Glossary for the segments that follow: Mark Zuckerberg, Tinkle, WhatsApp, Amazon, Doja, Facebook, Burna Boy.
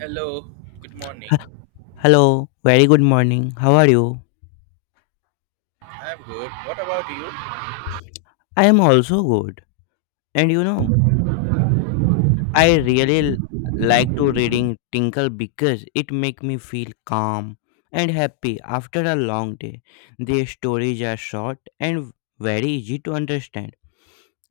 Hello, good H- morning. Hello, very good morning. How are you? I'm good. What about you? I am also good. And you know, I really l- like to reading Tinkle because it make me feel calm and happy after a long day. Their stories are short and very easy to understand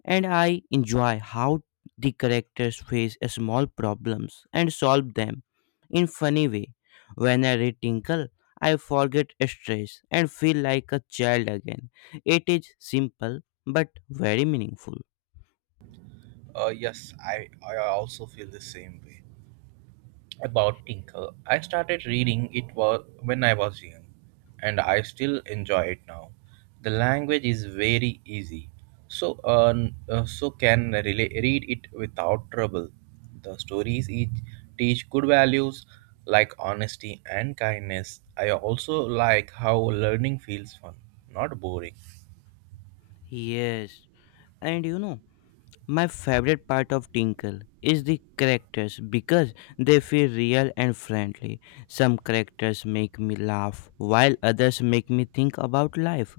and I enjoy how the characters face small problems and solve them in funny way. When I read Tinkle, I forget stress and feel like a child again. It is simple but very meaningful. Yes, I also feel the same way. About Tinker, I started reading it was when I was young, and I still enjoy it now. The language is very easy, so so can read it without trouble. The stories each teach good values like honesty and kindness. I also like how learning feels fun, not boring. Yes, and you know, my favorite part of Tinkle is the characters because they feel real and friendly. Some characters make me laugh while others make me think about life.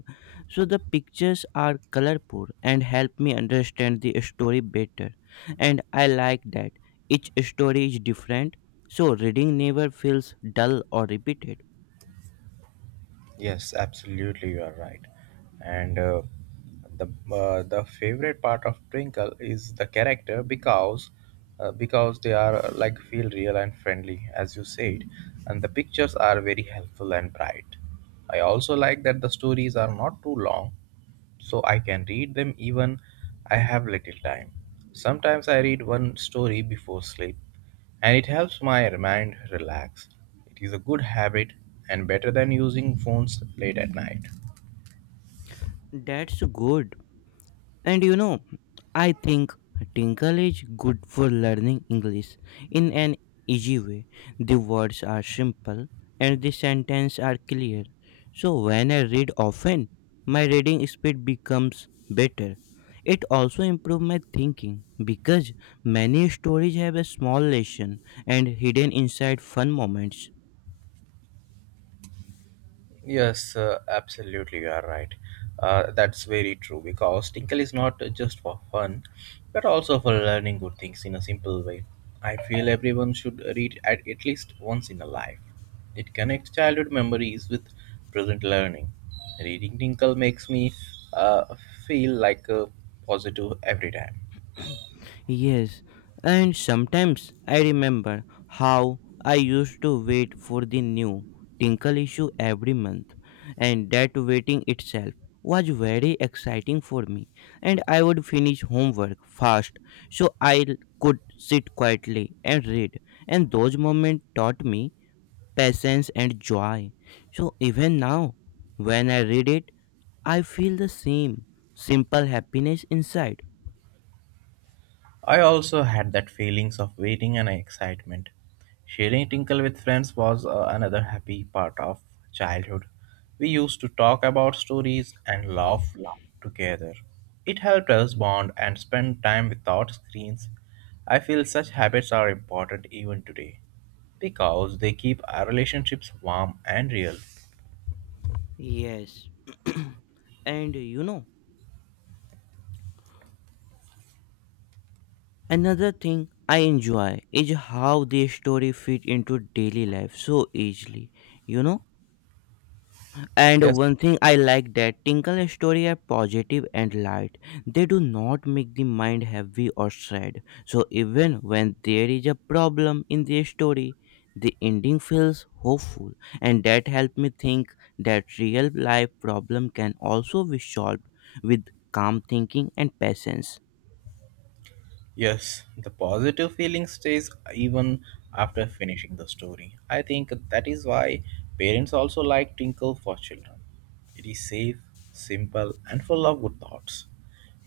So the pictures are colorful and help me understand the story better. And I like that each story is different so reading never feels dull or repeated. Yes, absolutely, you are right. And the The favorite part of Twinkle is the character because they are like feel real and friendly, as you said, and the pictures are very helpful and bright. I also like that the stories are not too long, so I can read them even I have little time. Sometimes I read one story before sleep and it helps my mind relax. It is a good habit and better than using phones late at night. That's good. And you know, I think Tinkle is good for learning English in an easy way. The words are simple and the sentences are clear. So when I read often, my reading speed becomes better. It also improves my thinking because many stories have a small lesson and hidden inside fun moments. Yes, absolutely, you are right. That's very true because Tinkle is not just for fun, but also for learning good things in a simple way. I feel everyone should read at least once in a life. It connects childhood memories with present learning. Reading Tinkle makes me uh, feel like a positive every time. Yes, and sometimes I remember how I used to wait for the new Tinkle issue every month, and that waiting itself was very exciting for me. And I would finish homework fast so could sit quietly and read, and those moments taught me patience and joy. So even now, when I read it, I feel the same simple happiness inside. I also had that feelings of waiting and excitement. Sharing Tinkle with friends was another happy part of childhood. We used to talk about stories and laugh together. It helped us bond and spend time without screens. I feel such habits are important even today because they keep our relationships warm and real. Yes, and you know, another thing I enjoy is how their story fit into daily life so easily, you know. And Yes. one thing I like that Tinkle story are positive and light. They do not make the mind heavy or sad. So even when there is a problem in their story, the ending feels hopeful, and that helped me think that real life problem can also be solved with calm thinking and patience. Yes, the positive feeling stays even after finishing the story. I think that is why parents also like Tinkle for children. It is safe, simple, and full of good thoughts.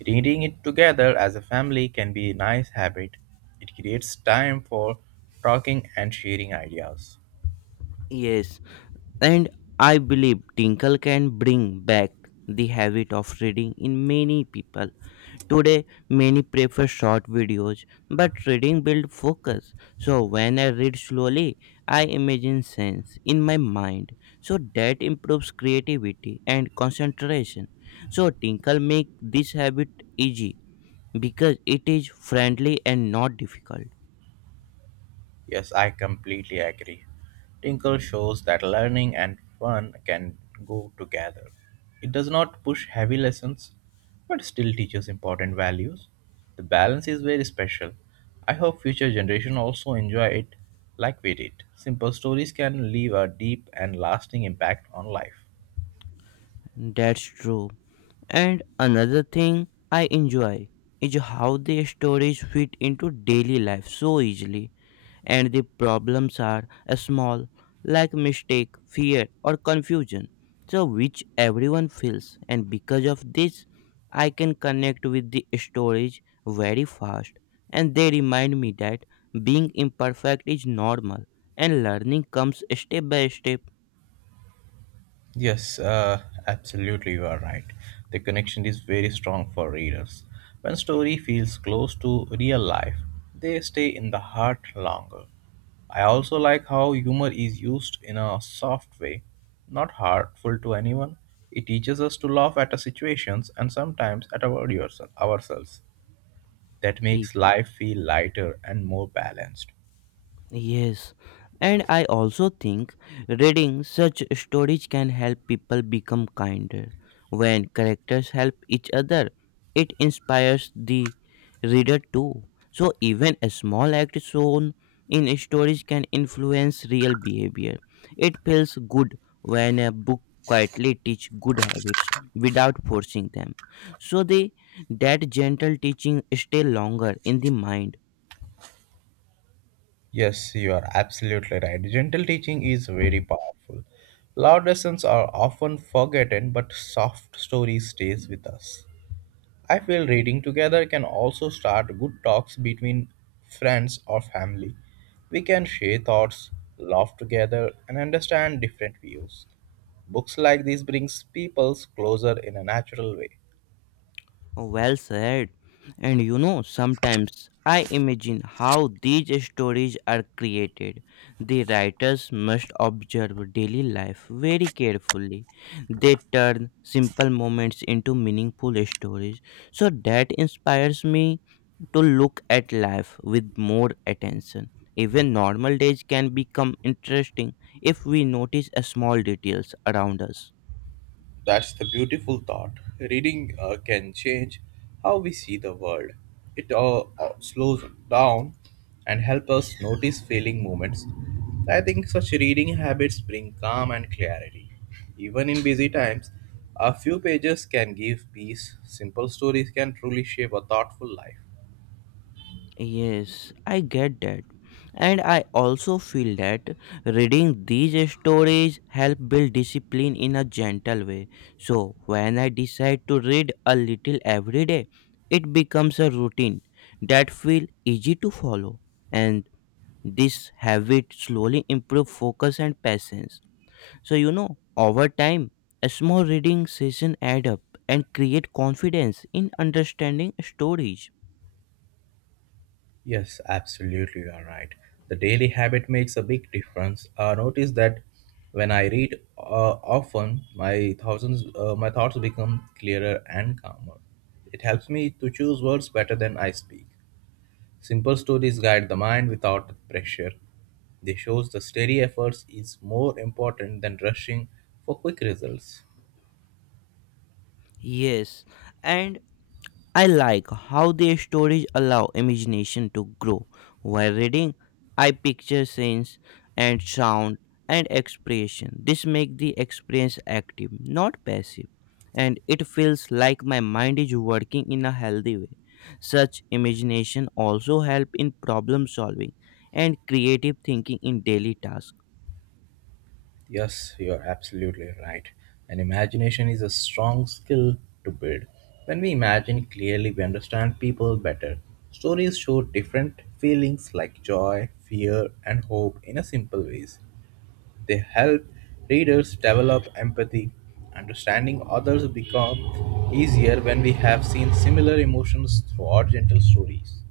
Reading it together as a family can be a nice habit. It creates time for talking and sharing ideas. Yes, and I believe Tinkle can bring back the habit of reading in many people. Today, many prefer short videos, but reading builds focus. So, when I read slowly, I imagine scenes in my mind. So, that improves creativity and concentration. So, Tinkle make this habit easy because it is friendly and not difficult. Yes, I completely agree. Tinkle shows that learning and fun can go together. It does not push heavy lessons, but still teaches important values. The balance is very special. I hope future generation also enjoy it like we did. Simple stories can leave a deep and lasting impact on life. That's true. And another thing I enjoy is how the stories fit into daily life so easily, and the problems are small, like mistake, fear, or confusion, so which everyone feels. And because of this, I can connect with the stories very fast, and they remind me that being imperfect is normal and learning comes step by step. Yes, absolutely, you are right. The connection is very strong for readers. When story feels close to real life, they stay in the heart longer. I also like how humor is used in a soft way, not harmful to anyone. It teaches us to laugh at our situations and sometimes at our yourself, ourselves. That makes life feel lighter and more balanced. Yes, and I also think reading such stories can help people become kinder. When characters help each other, it inspires the reader too. So, even a small act shown in stories can influence real behavior. It feels good when a book quietly teach good habits without forcing them so they that gentle teaching stay longer in the mind. Yes, you are absolutely right. Gentle teaching is very powerful. Loud lessons are often forgotten, but soft story stays with us. I feel reading together can also start good talks between friends or family. We can share thoughts, laugh together, and understand different views. Books like these brings people closer in a natural way. Well said. And you know, sometimes I imagine how these stories are created. The writers must observe daily life very carefully. They turn simple moments into meaningful stories. So that inspires me to look at life with more attention. Even normal days can become interesting if we notice a small details around us. That's the beautiful thought. Reading can change how we see the world. It slows down and helps us notice feeling moments. I think such reading habits bring calm and clarity. Even in busy times, a few pages can give peace. Simple stories can truly shape a thoughtful life. Yes, I get that. And I also feel that reading these stories help build discipline in a gentle way. So when I decide to read a little every day, it becomes a routine that feel easy to follow. And this habit slowly improve focus and patience. So you know, over time, a small reading session add up and create confidence in understanding stories. Yes, absolutely, you are right. The daily habit makes a big difference. I notice that when I read often, my thoughts become clearer and calmer. It helps me to choose words better than I speak. Simple stories guide the mind without pressure. They shows the steady efforts is more important than rushing for quick results. Yes, and I like how their stories allow imagination to grow. While reading, I picture scenes and sound and expression. This makes the experience active, not passive, and it feels like my mind is working in a healthy way. Such imagination also help in problem solving and creative thinking in daily tasks. Yes, you're absolutely right. And imagination is a strong skill to build. When we imagine clearly, we understand people better. Stories show different feelings like joy, fear, and hope in a simple ways. They help readers develop empathy. Understanding others become easier when we have seen similar emotions throughout gentle stories.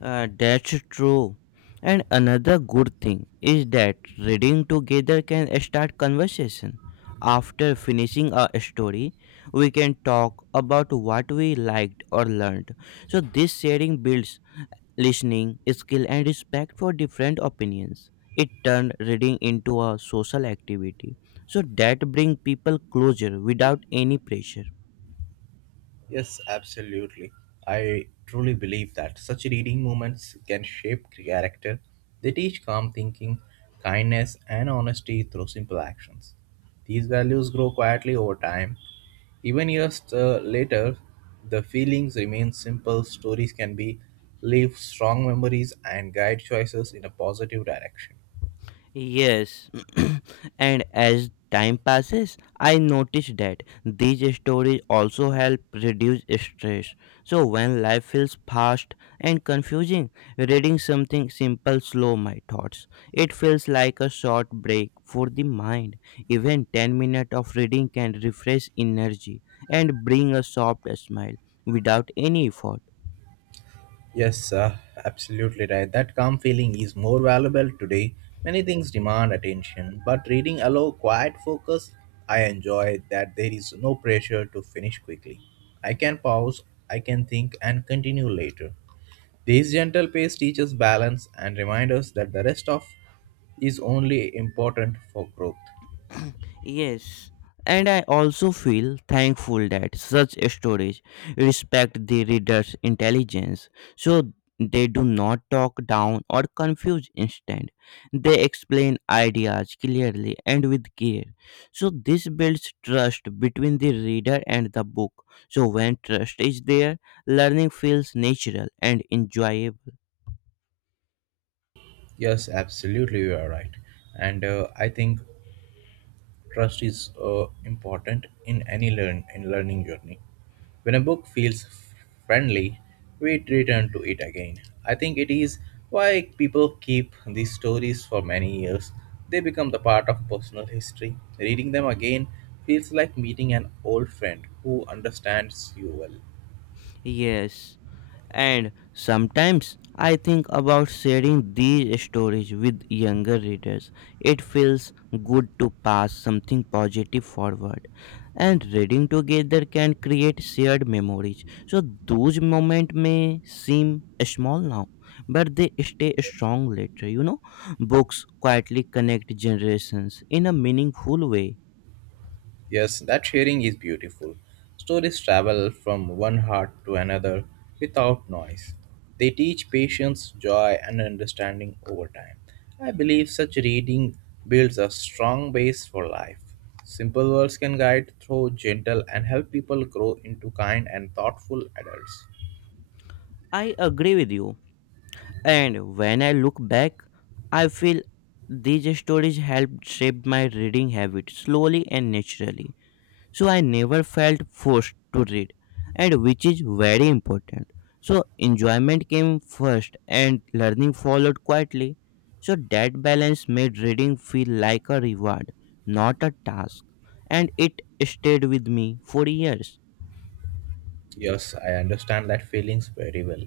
That's true. And another good thing is that reading together can start conversation. After finishing a story, we can talk about what we liked or learned. So this sharing builds listening skill and respect for different opinions. It turned reading into a social activity. So that brings people closer without any pressure. Yes, absolutely. I truly believe that such reading moments can shape character. They teach calm thinking, kindness, and honesty through simple actions. These values grow quietly over time. Even years later, the feelings remain simple. Stories can be leave strong memories and guide choices in a positive direction. Yes, and as time passes, I noticed that these stories also help reduce stress. So, when life feels fast and confusing, reading something simple slows my thoughts. It feels like a short break for the mind. Even 10 minutes of reading can refresh energy and bring a soft smile without any effort. Yes, absolutely right. That calm feeling is more valuable today. Many things demand attention, but reading allow quiet focus. I enjoy that there is no pressure to finish quickly. I can pause, I can think, and continue later. This gentle pace teaches balance and reminds us that the rest of is only important for growth. Yes, and I also feel thankful that such stories respect the reader's intelligence so they do not talk down or confuse instant. They explain ideas clearly and with care. So this builds trust between the reader and the book. So when trust is there, learning feels natural and enjoyable. Yes, absolutely, you are right. And I think Trust is important in any learning journey. When a book feels friendly, we return to it again. I think it is why people keep these stories for many years. They become the part of personal history. Reading them again feels like meeting an old friend who understands you well. Yes. And sometimes I think about sharing these stories with younger readers. It feels good to pass something positive forward, and reading together can create shared memories. So those moments may seem small now, but they stay strong later. You know, books quietly connect generations in a meaningful way. Yes, that sharing is beautiful. Stories travel from one heart to another without noise. They teach patience, joy, and understanding over time. I believe such reading builds a strong base for life. Simple words can guide through gentle and help people grow into kind and thoughtful adults. I agree with you. And when I look back, I feel these stories helped shape my reading habit slowly and naturally. So I never felt forced to read, and which is very important. So enjoyment came first and learning followed quietly. So that balance made reading feel like a reward, not a task. And it stayed with me for years. Yes, I understand that feelings very well.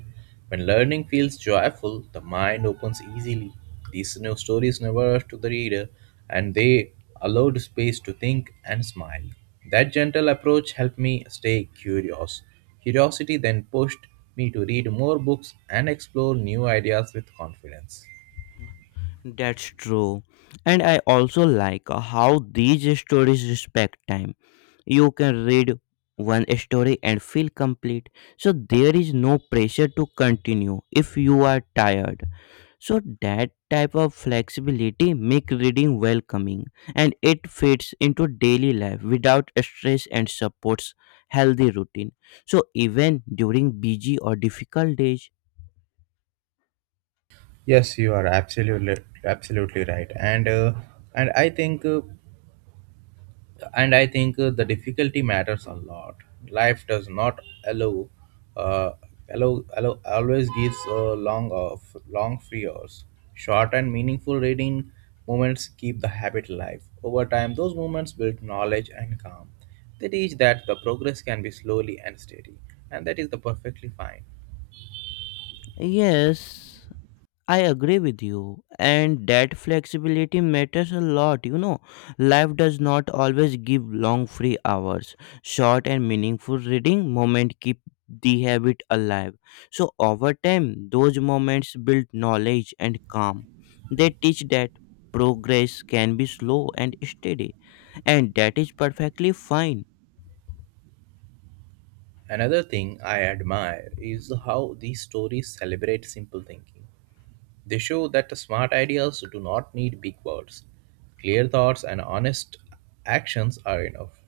When learning feels joyful, the mind opens easily. These new stories never rush to the reader, and they allowed space to think and smile. That gentle approach helped me stay curious. Curiosity then pushed me to read more books and explore new ideas with confidence. That's true. And I also like how these stories respect time. You can read one story and feel complete so there is no pressure to continue if you are tired so that type of flexibility make reading welcoming and it fits into daily life without stress and supports healthy routine so even during busy or difficult days. Yes, you are absolutely right, and I think. Uh, and I think the difficulty matters a lot. Life does not allow, uh, always gives long free hours. Short and meaningful reading moments keep the habit alive. Over time, those moments build knowledge and calm. They teach that the progress can be slowly and steady, and that is the perfectly fine. Yes, I agree with you, and that flexibility matters a lot. You know, life does not always give long free hours. Short and meaningful reading moment keep the habit alive. So over time, those moments build knowledge and calm. They teach that progress can be slow and steady, and that is perfectly fine. Another thing I admire is how these stories celebrate simple thinking. They show that smart ideas do not need big words. Clear thoughts and honest actions are enough.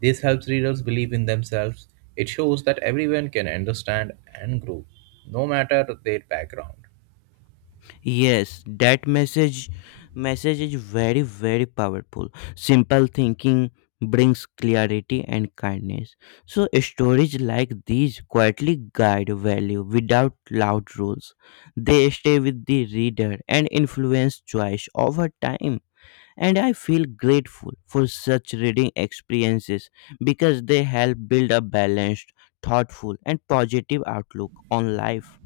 This helps readers believe in themselves. It shows that everyone can understand and grow, no matter their background. Yes, that message is very powerful. Simple thinking brings clarity and kindness. So stories like these quietly guide value without loud rules. They stay with the reader and influence choice over time. And I feel grateful for such reading experiences because they help build a balanced, thoughtful and positive outlook on life.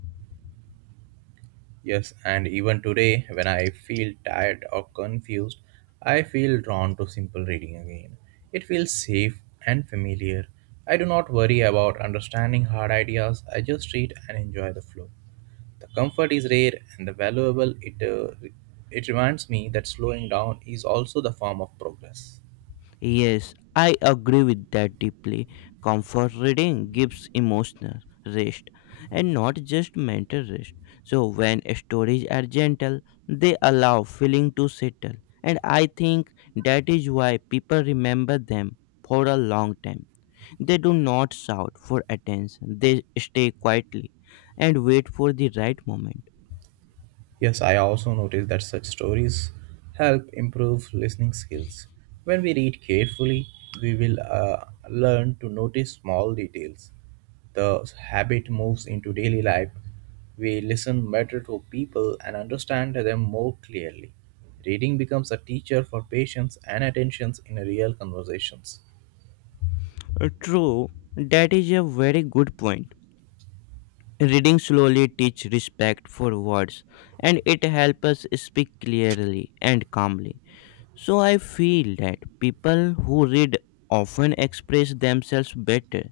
Yes, and even today, when I feel tired or confused, I feel drawn to simple reading again. It feels safe and familiar. I do not worry about understanding hard ideas, I just read and enjoy the flow. The comfort is rare and the valuable. It reminds me that slowing down is also the form of progress. Yes, I agree with that deeply. Comfort reading gives emotional rest and not just mental rest. So, when stories are gentle, they allow feeling to settle, and I think that is why people remember them for a long time. They do not shout for attention, they stay quietly and wait for the right moment. Yes, I also noticed that such stories help improve listening skills. When we read carefully, we will learn to notice small details. The habit moves into daily life. We listen better to people and understand them more clearly. Reading becomes a teacher for patience and attention in real conversations. True, that is a very good point. Reading slowly teach respect for words and it helps us speak clearly and calmly. So I feel that people who read often express themselves better.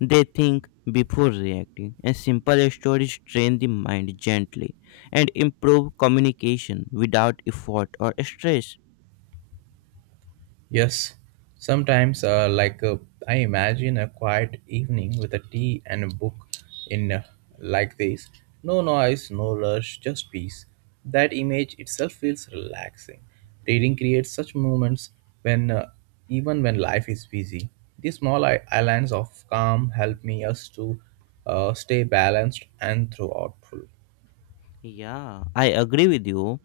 They think before reacting and simple stories train the mind gently and improve communication without effort or stress. Yes, sometimes, I imagine a quiet evening with a tea and a book in like this. No noise, no rush, just peace. That image itself feels relaxing. Reading creates such moments when even when life is busy. These small islands of calm help me us to stay balanced and throughout full. Yeah, I agree with you.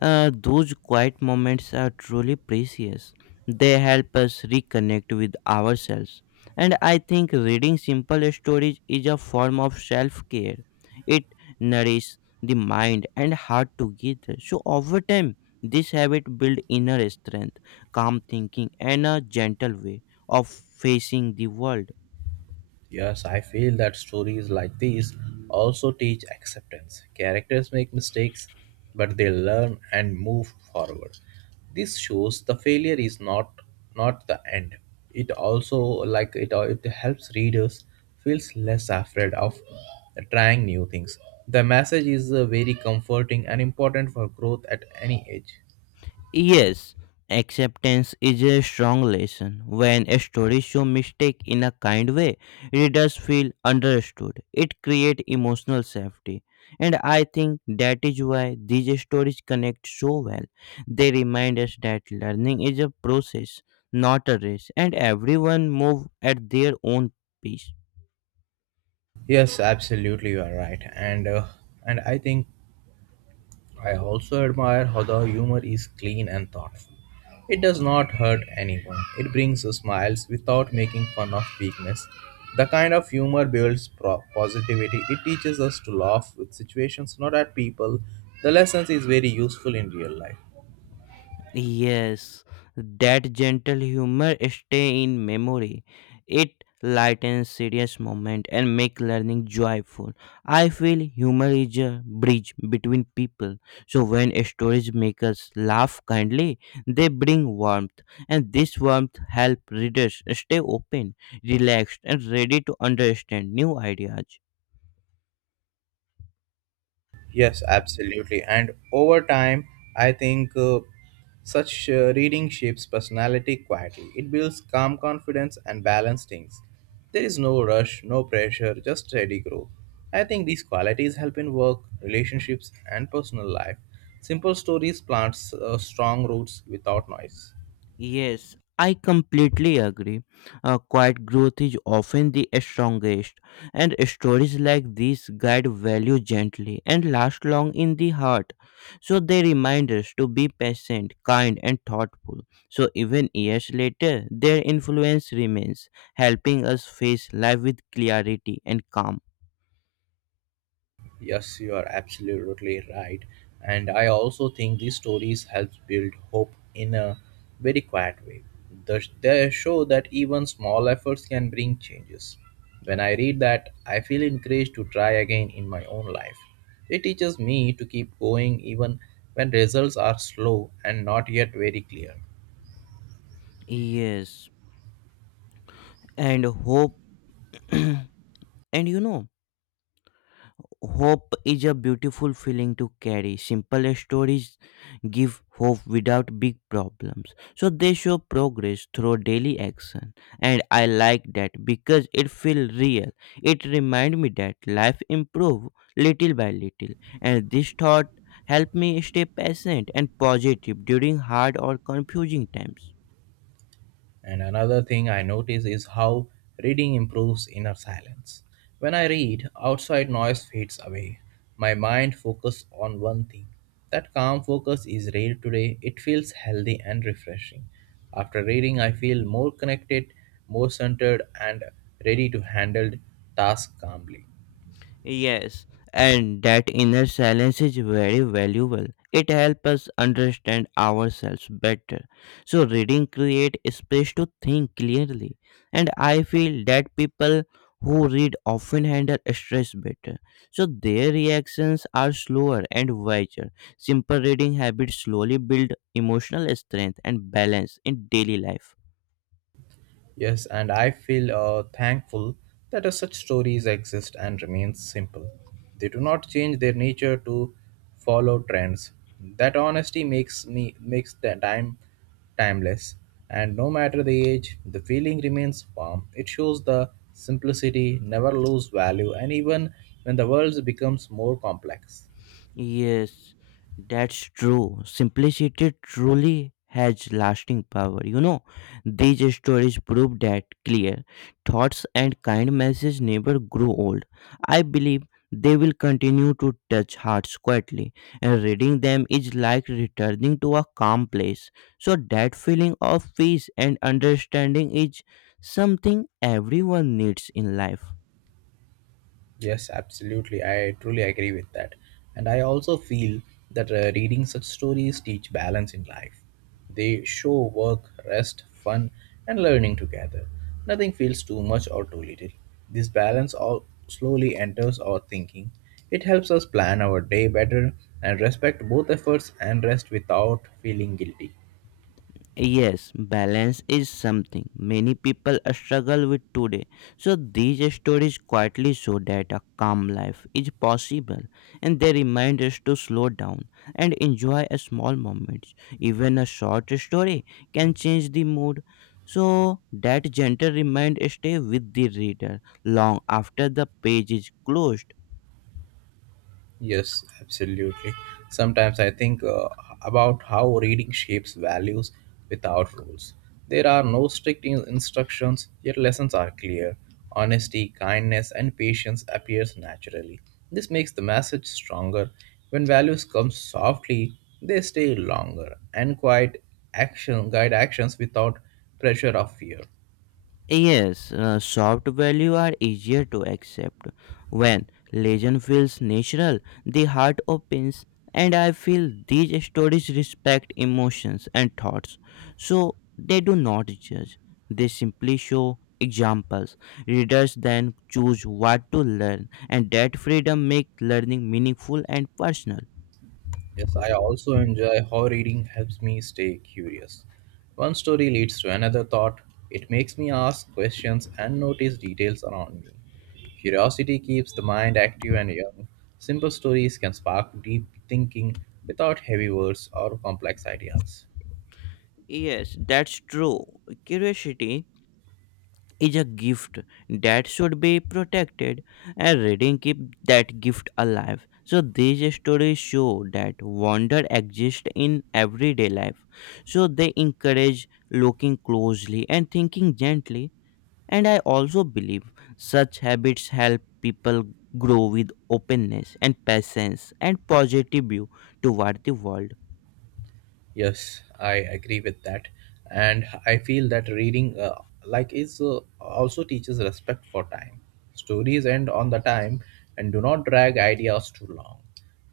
Those quiet moments are truly precious. They help us reconnect with ourselves. And I think reading simple stories is a form of self care. It nourishes the mind and heart together. So, over time, this habit builds inner strength, calm thinking, and a gentle way of facing the world. Yes, I feel that stories like these also teach acceptance. Characters make mistakes, but they learn and move forward. This shows the failure is not the end. It also like it helps readers feels less afraid of trying new things. The message is very comforting and important for growth at any age. Yes, acceptance is a strong lesson. When a story shows mistake in a kind way, readers feel understood. It creates emotional safety. And I think that is why these stories connect so well. They remind us that learning is a process, not a race, and everyone move at their own pace. Yes, absolutely, you are right, and I think I also admire how the humor is clean and thoughtful. It does not hurt anyone. It brings smiles without making fun of weakness. The kind of humor builds positivity. It teaches us to laugh with situations, not at people. The lesson is very useful in real life. Yes, that gentle humor stay in memory. It lightens serious moment and make learning joyful. I feel humor is a bridge between people. So when stories make us laugh kindly, they bring warmth, and this warmth help readers stay open, relaxed, and ready to understand new ideas. Yes, absolutely. And over time, I think such reading shapes personality quietly. It builds calm confidence and balanced things. There is no rush, no pressure, just steady growth. I think these qualities help in work, relationships, and personal life. Simple stories plants strong roots without noise. Yes, I completely agree. Quiet growth is often the strongest, and stories like these guide value gently and last long in the heart. So they remind us to be patient, kind, and thoughtful. So even years later, their influence remains, helping us face life with clarity and calm. Yes, you are absolutely right. And I also think these stories help build hope in a very quiet way. They show that even small efforts can bring changes. When I read that, I feel encouraged to try again in my own life. It teaches me to keep going even when results are slow and not yet very clear. Yes, and hope. And you know, hope is a beautiful feeling to carry. Simple stories give hope without big problems. So they show progress through daily action. And I like that because it feels real. It reminds me that life improves little by little. And this thought helped me stay patient and positive during hard or confusing times. And another thing I notice is how reading improves inner silence. When I read, outside noise fades away. My mind focuses on one thing. That calm focus is rare today. It feels healthy and refreshing. After reading, I feel more connected, more centered, and ready to handle tasks calmly. Yes, and that inner silence is very valuable. It helps us understand ourselves better. So reading create space to think clearly, and I feel that people who read often handle stress better. So their reactions are slower and wiser. Simple reading habits slowly build emotional strength and balance in daily life. Yes, and I feel thankful that such stories exist and remain simple. They do not change their nature to follow trends. That honesty makes the time timeless, and no matter the age, the feeling remains warm. It shows the simplicity never lose value, and even when the world becomes more complex. Yes, that's true. Simplicity truly has lasting power. You know, these stories prove that clear thoughts and kind messages never grow old. I believe they will continue to touch hearts quietly, and reading them is like returning to a calm place. So, that feeling of peace and understanding is something everyone needs in life. Yes, absolutely. I truly agree with that. And I also feel that reading such stories teach balance in life. They show work, rest, fun, and learning together. Nothing feels too much or too little. This balance all slowly enters our thinking. It helps us plan our day better and respect both efforts and rest without feeling guilty. Yes, balance is something many people struggle with today. So these stories quietly show that a calm life is possible, and they remind us to slow down and enjoy a small moments. Even a short story can change the mood. So that gentle reminder stay with the reader long after the page is closed. Yes, absolutely. Sometimes I think about how reading shapes values without rules. There are no strict instructions, yet lessons are clear. Honesty, kindness, and patience appears naturally. This makes the message stronger. When values come softly, they stay longer and quiet action guide actions without pressure of fear. Yes, soft values are easier to accept. When legend feels natural, the heart opens, and I feel these stories respect emotions and thoughts. So they do not judge, they simply show examples. Readers then choose what to learn, and that freedom makes learning meaningful and personal. Yes, I also enjoy how reading helps me stay curious. One story leads to another thought. It makes me ask questions and notice details around me. Curiosity keeps the mind active and young. Simple stories can spark deep thinking without heavy words or complex ideas. Yes, that's true. Curiosity is a gift that should be protected, and reading keep that gift alive. So these stories show that wonder exists in everyday life, so they encourage looking closely and thinking gently. And I also believe such habits help people grow with openness and patience and positive view toward the world. Yes, I agree with that. And I feel that reading like is also teaches respect for time. Stories end on the time and do not drag ideas too long.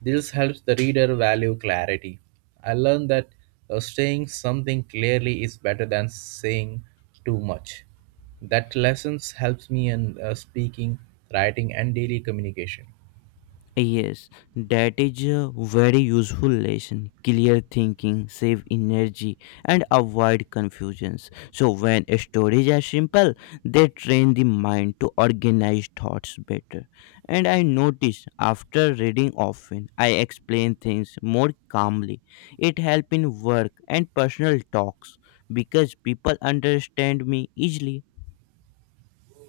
This helps the reader value clarity. I learned that saying something clearly is better than saying too much. That lessons helps me in speaking, writing and daily communication. Yes, that is a very useful lesson. Clear thinking, save energy, and avoid confusions. So, when stories are simple, they train the mind to organize thoughts better. And I notice after reading often, I explain things more calmly. It helps in work and personal talks because people understand me easily.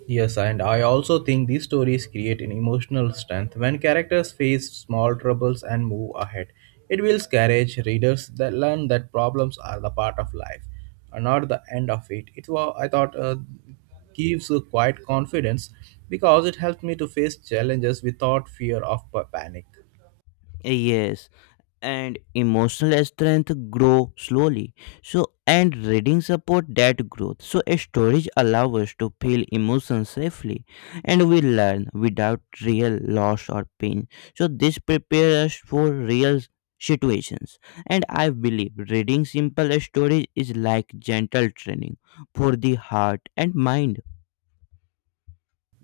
Yes, and I also think these stories create an emotional strength. When characters face small troubles and move ahead, it will encourage readers that learn that problems are the part of life, and not the end of it. It was I thought gives a quiet confidence because it helped me to face challenges without fear of panic. Yes, and emotional strength grow slowly, so and reading support that growth. So storage allows us to feel emotions safely, and we learn without real loss or pain. So this prepares us for real situations, and I believe reading simple storage is like gentle training for the heart and mind.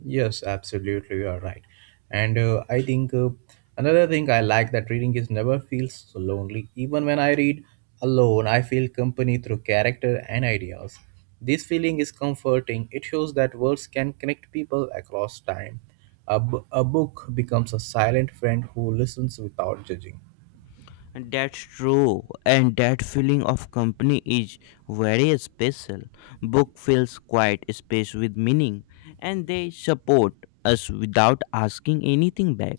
Yes, absolutely, you are right. And I think another thing I like that reading is never feels so lonely. Even when I read alone, I feel company through character and ideas. This feeling is comforting. It shows that words can connect people across time. A book becomes a silent friend who listens without judging. That's true, and that feeling of company is very special. Book fills quiet space with meaning, and they support us without asking anything back.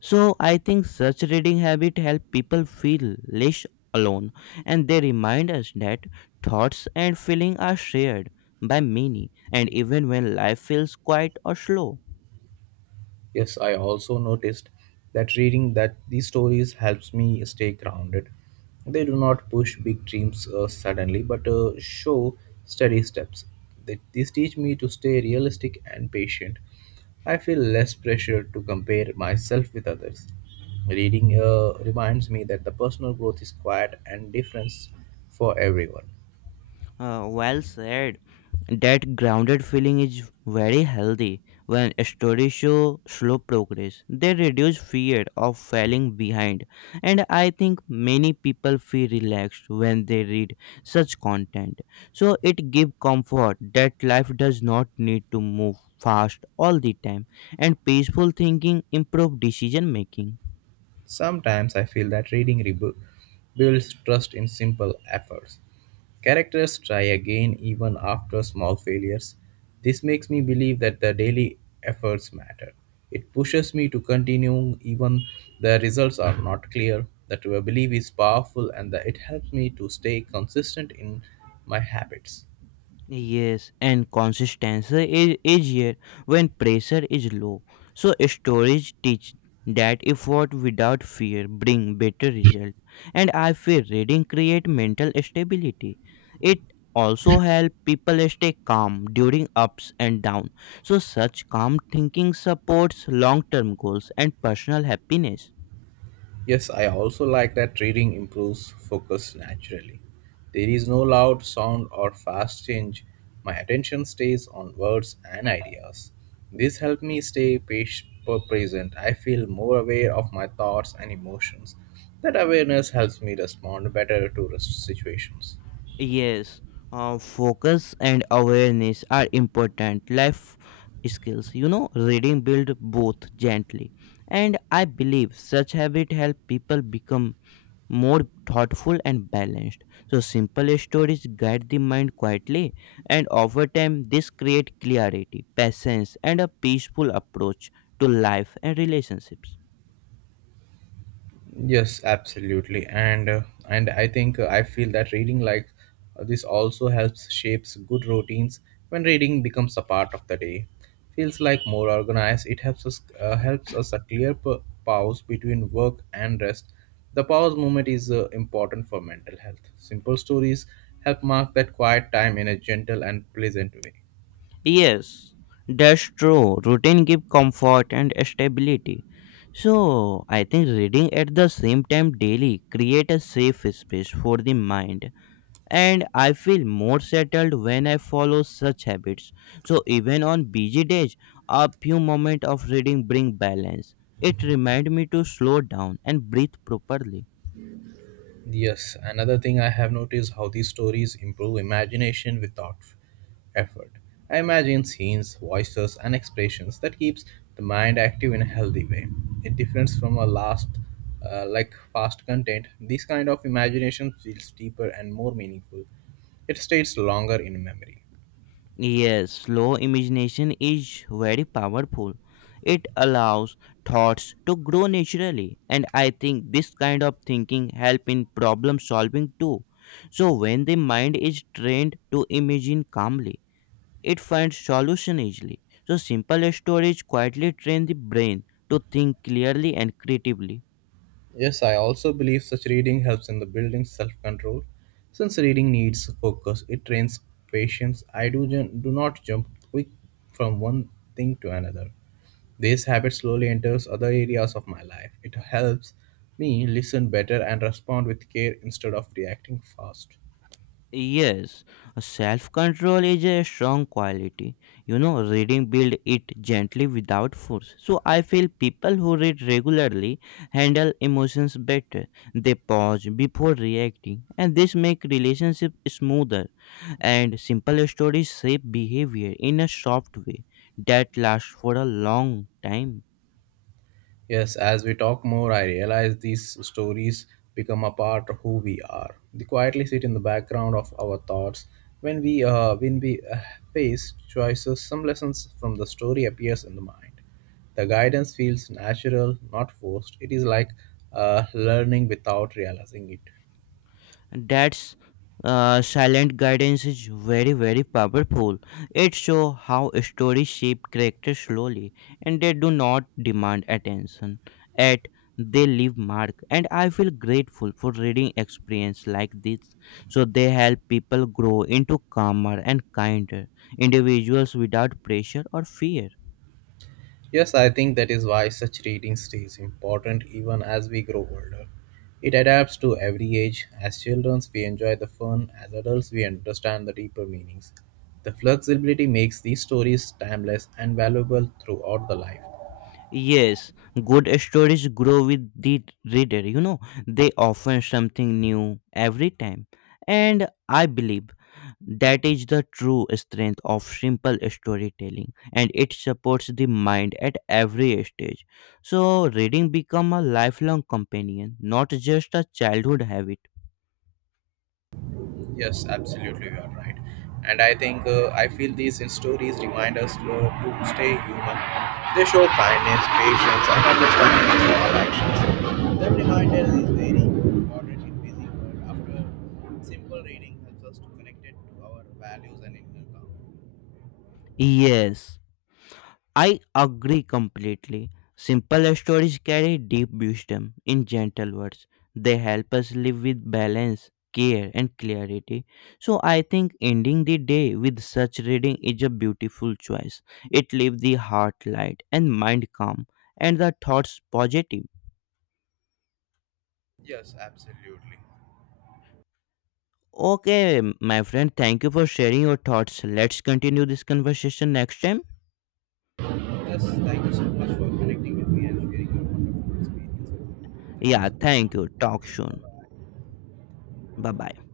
So I think such reading habit help people feel less alone, and they remind us that thoughts and feeling are shared by many, and even when life feels quiet or slow. Yes, I also noticed that reading that these stories helps me stay grounded. They do not push big dreams suddenly, but show steady steps. These teach me to stay realistic and patient. I feel less pressure to compare myself with others. Reading reminds me that the personal growth is quiet and different for everyone. Well said. That grounded feeling is very healthy. When stories show slow progress, they reduce fear of falling behind. And I think many people feel relaxed when they read such content. So it gives comfort that life does not need to move fast all the time. And peaceful thinking improve decision making. Sometimes I feel that builds trust in simple efforts. Characters try again even after small failures. This makes me believe that the daily efforts matter. It pushes me to continue even the results are not clear. That belief is powerful and that it helps me to stay consistent in my habits. Yes, and consistency is easier when pressure is low. So storage teach that effort without fear bring better result. And I feel reading create mental stability. It also help people stay calm during ups and down. So such calm thinking supports long term goals and personal happiness. Yes, I also like that reading improves focus naturally. There is no loud sound or fast change. My attention stays on words and ideas. This helps me stay patient, present. I feel more aware of my thoughts and emotions. That awareness helps me respond better to situations. Yes, focus and awareness are important life skills. You know, reading build both gently, and I believe such habit help people become more thoughtful and balanced. So simple stories guide the mind quietly, and over time this create clarity, patience, and a peaceful approach to life and relationships. Yes, absolutely, and I think I feel that reading this also helps shapes good routines. When reading becomes a part of the day, feels like more organized. It helps us a clear pause between work and rest. The pause moment is important for mental health. Simple stories help mark that quiet time in a gentle and pleasant way. Yes, that's true. Routine give comfort and stability. So I think reading at the same time daily create a safe space for the mind, and I feel more settled when I follow such habits. So even on busy days, a few moments of reading bring balance. It remind me to slow down and breathe properly. Yes, another thing I have noticed how these stories improve imagination without effort. I imagine scenes, voices, and expressions that keeps the mind active in a healthy way. It differs from a last, fast content. This kind of imagination feels deeper and more meaningful. It stays longer in memory. Yes, slow imagination is very powerful. It allows thoughts to grow naturally, and I think this kind of thinking help in problem solving too. So when the mind is trained to imagine calmly, it finds solution easily. So simple stories quietly train the brain to think clearly and creatively. Yes, I also believe such reading helps in the building self control. Since reading needs focus, it trains patience. Do not jump quick from one thing to another. This habit slowly enters other areas of my life. It helps me listen better and respond with care instead of reacting fast. Yes, self control is a strong quality. You know, reading build it gently without force. So I feel people who read regularly handle emotions better. They pause before reacting, and this make relationship smoother. And simple stories shape behavior in a soft way that lasts for a long time. Yes, as we talk more, I realize these stories become a part of who we are. They quietly sit in the background of our thoughts. When we face choices, some lessons from the story appears in the mind. The guidance feels natural, not forced. It is like learning without realizing it. That's silent guidance is very powerful. It shows how stories shape character slowly, and they do not demand attention. At they leave mark, and I feel grateful for reading experience like this. So they help people grow into calmer and kinder individuals without pressure or fear. Yes, I think that is why such reading stays important even as we grow older. It adapts to every age. As children, we enjoy the fun. As adults, we understand the deeper meanings. The flexibility makes these stories timeless and valuable throughout the life. Yes, good stories grow with the reader, you know, they offer something new every time. And I believe that is the true strength of simple storytelling, and it supports the mind at every stage. So reading become a lifelong companion, not just a childhood habit. Yes, absolutely, you are right. And I think I feel these stories remind us to stay human. They show kindness, patience, and understanding in small actions. That reminder is very important in busy world. After simple reading helps us to connect it to our values and inner calm. Yes. I agree completely. Simple stories carry deep wisdom in gentle words. They help us live with balance, care, and clarity. So I think ending the day with such reading is a beautiful choice. It leaves the heart light and mind calm, and the thoughts positive. Yes, absolutely. Okay, my friend, thank you for sharing your thoughts. Let's continue this conversation next time. Yes, thank you so much for connecting with me and sharing your wonderful experience with me. Thank you Yeah, so thank much. you. Take Talk care. soon. Bye Bye bye. bye.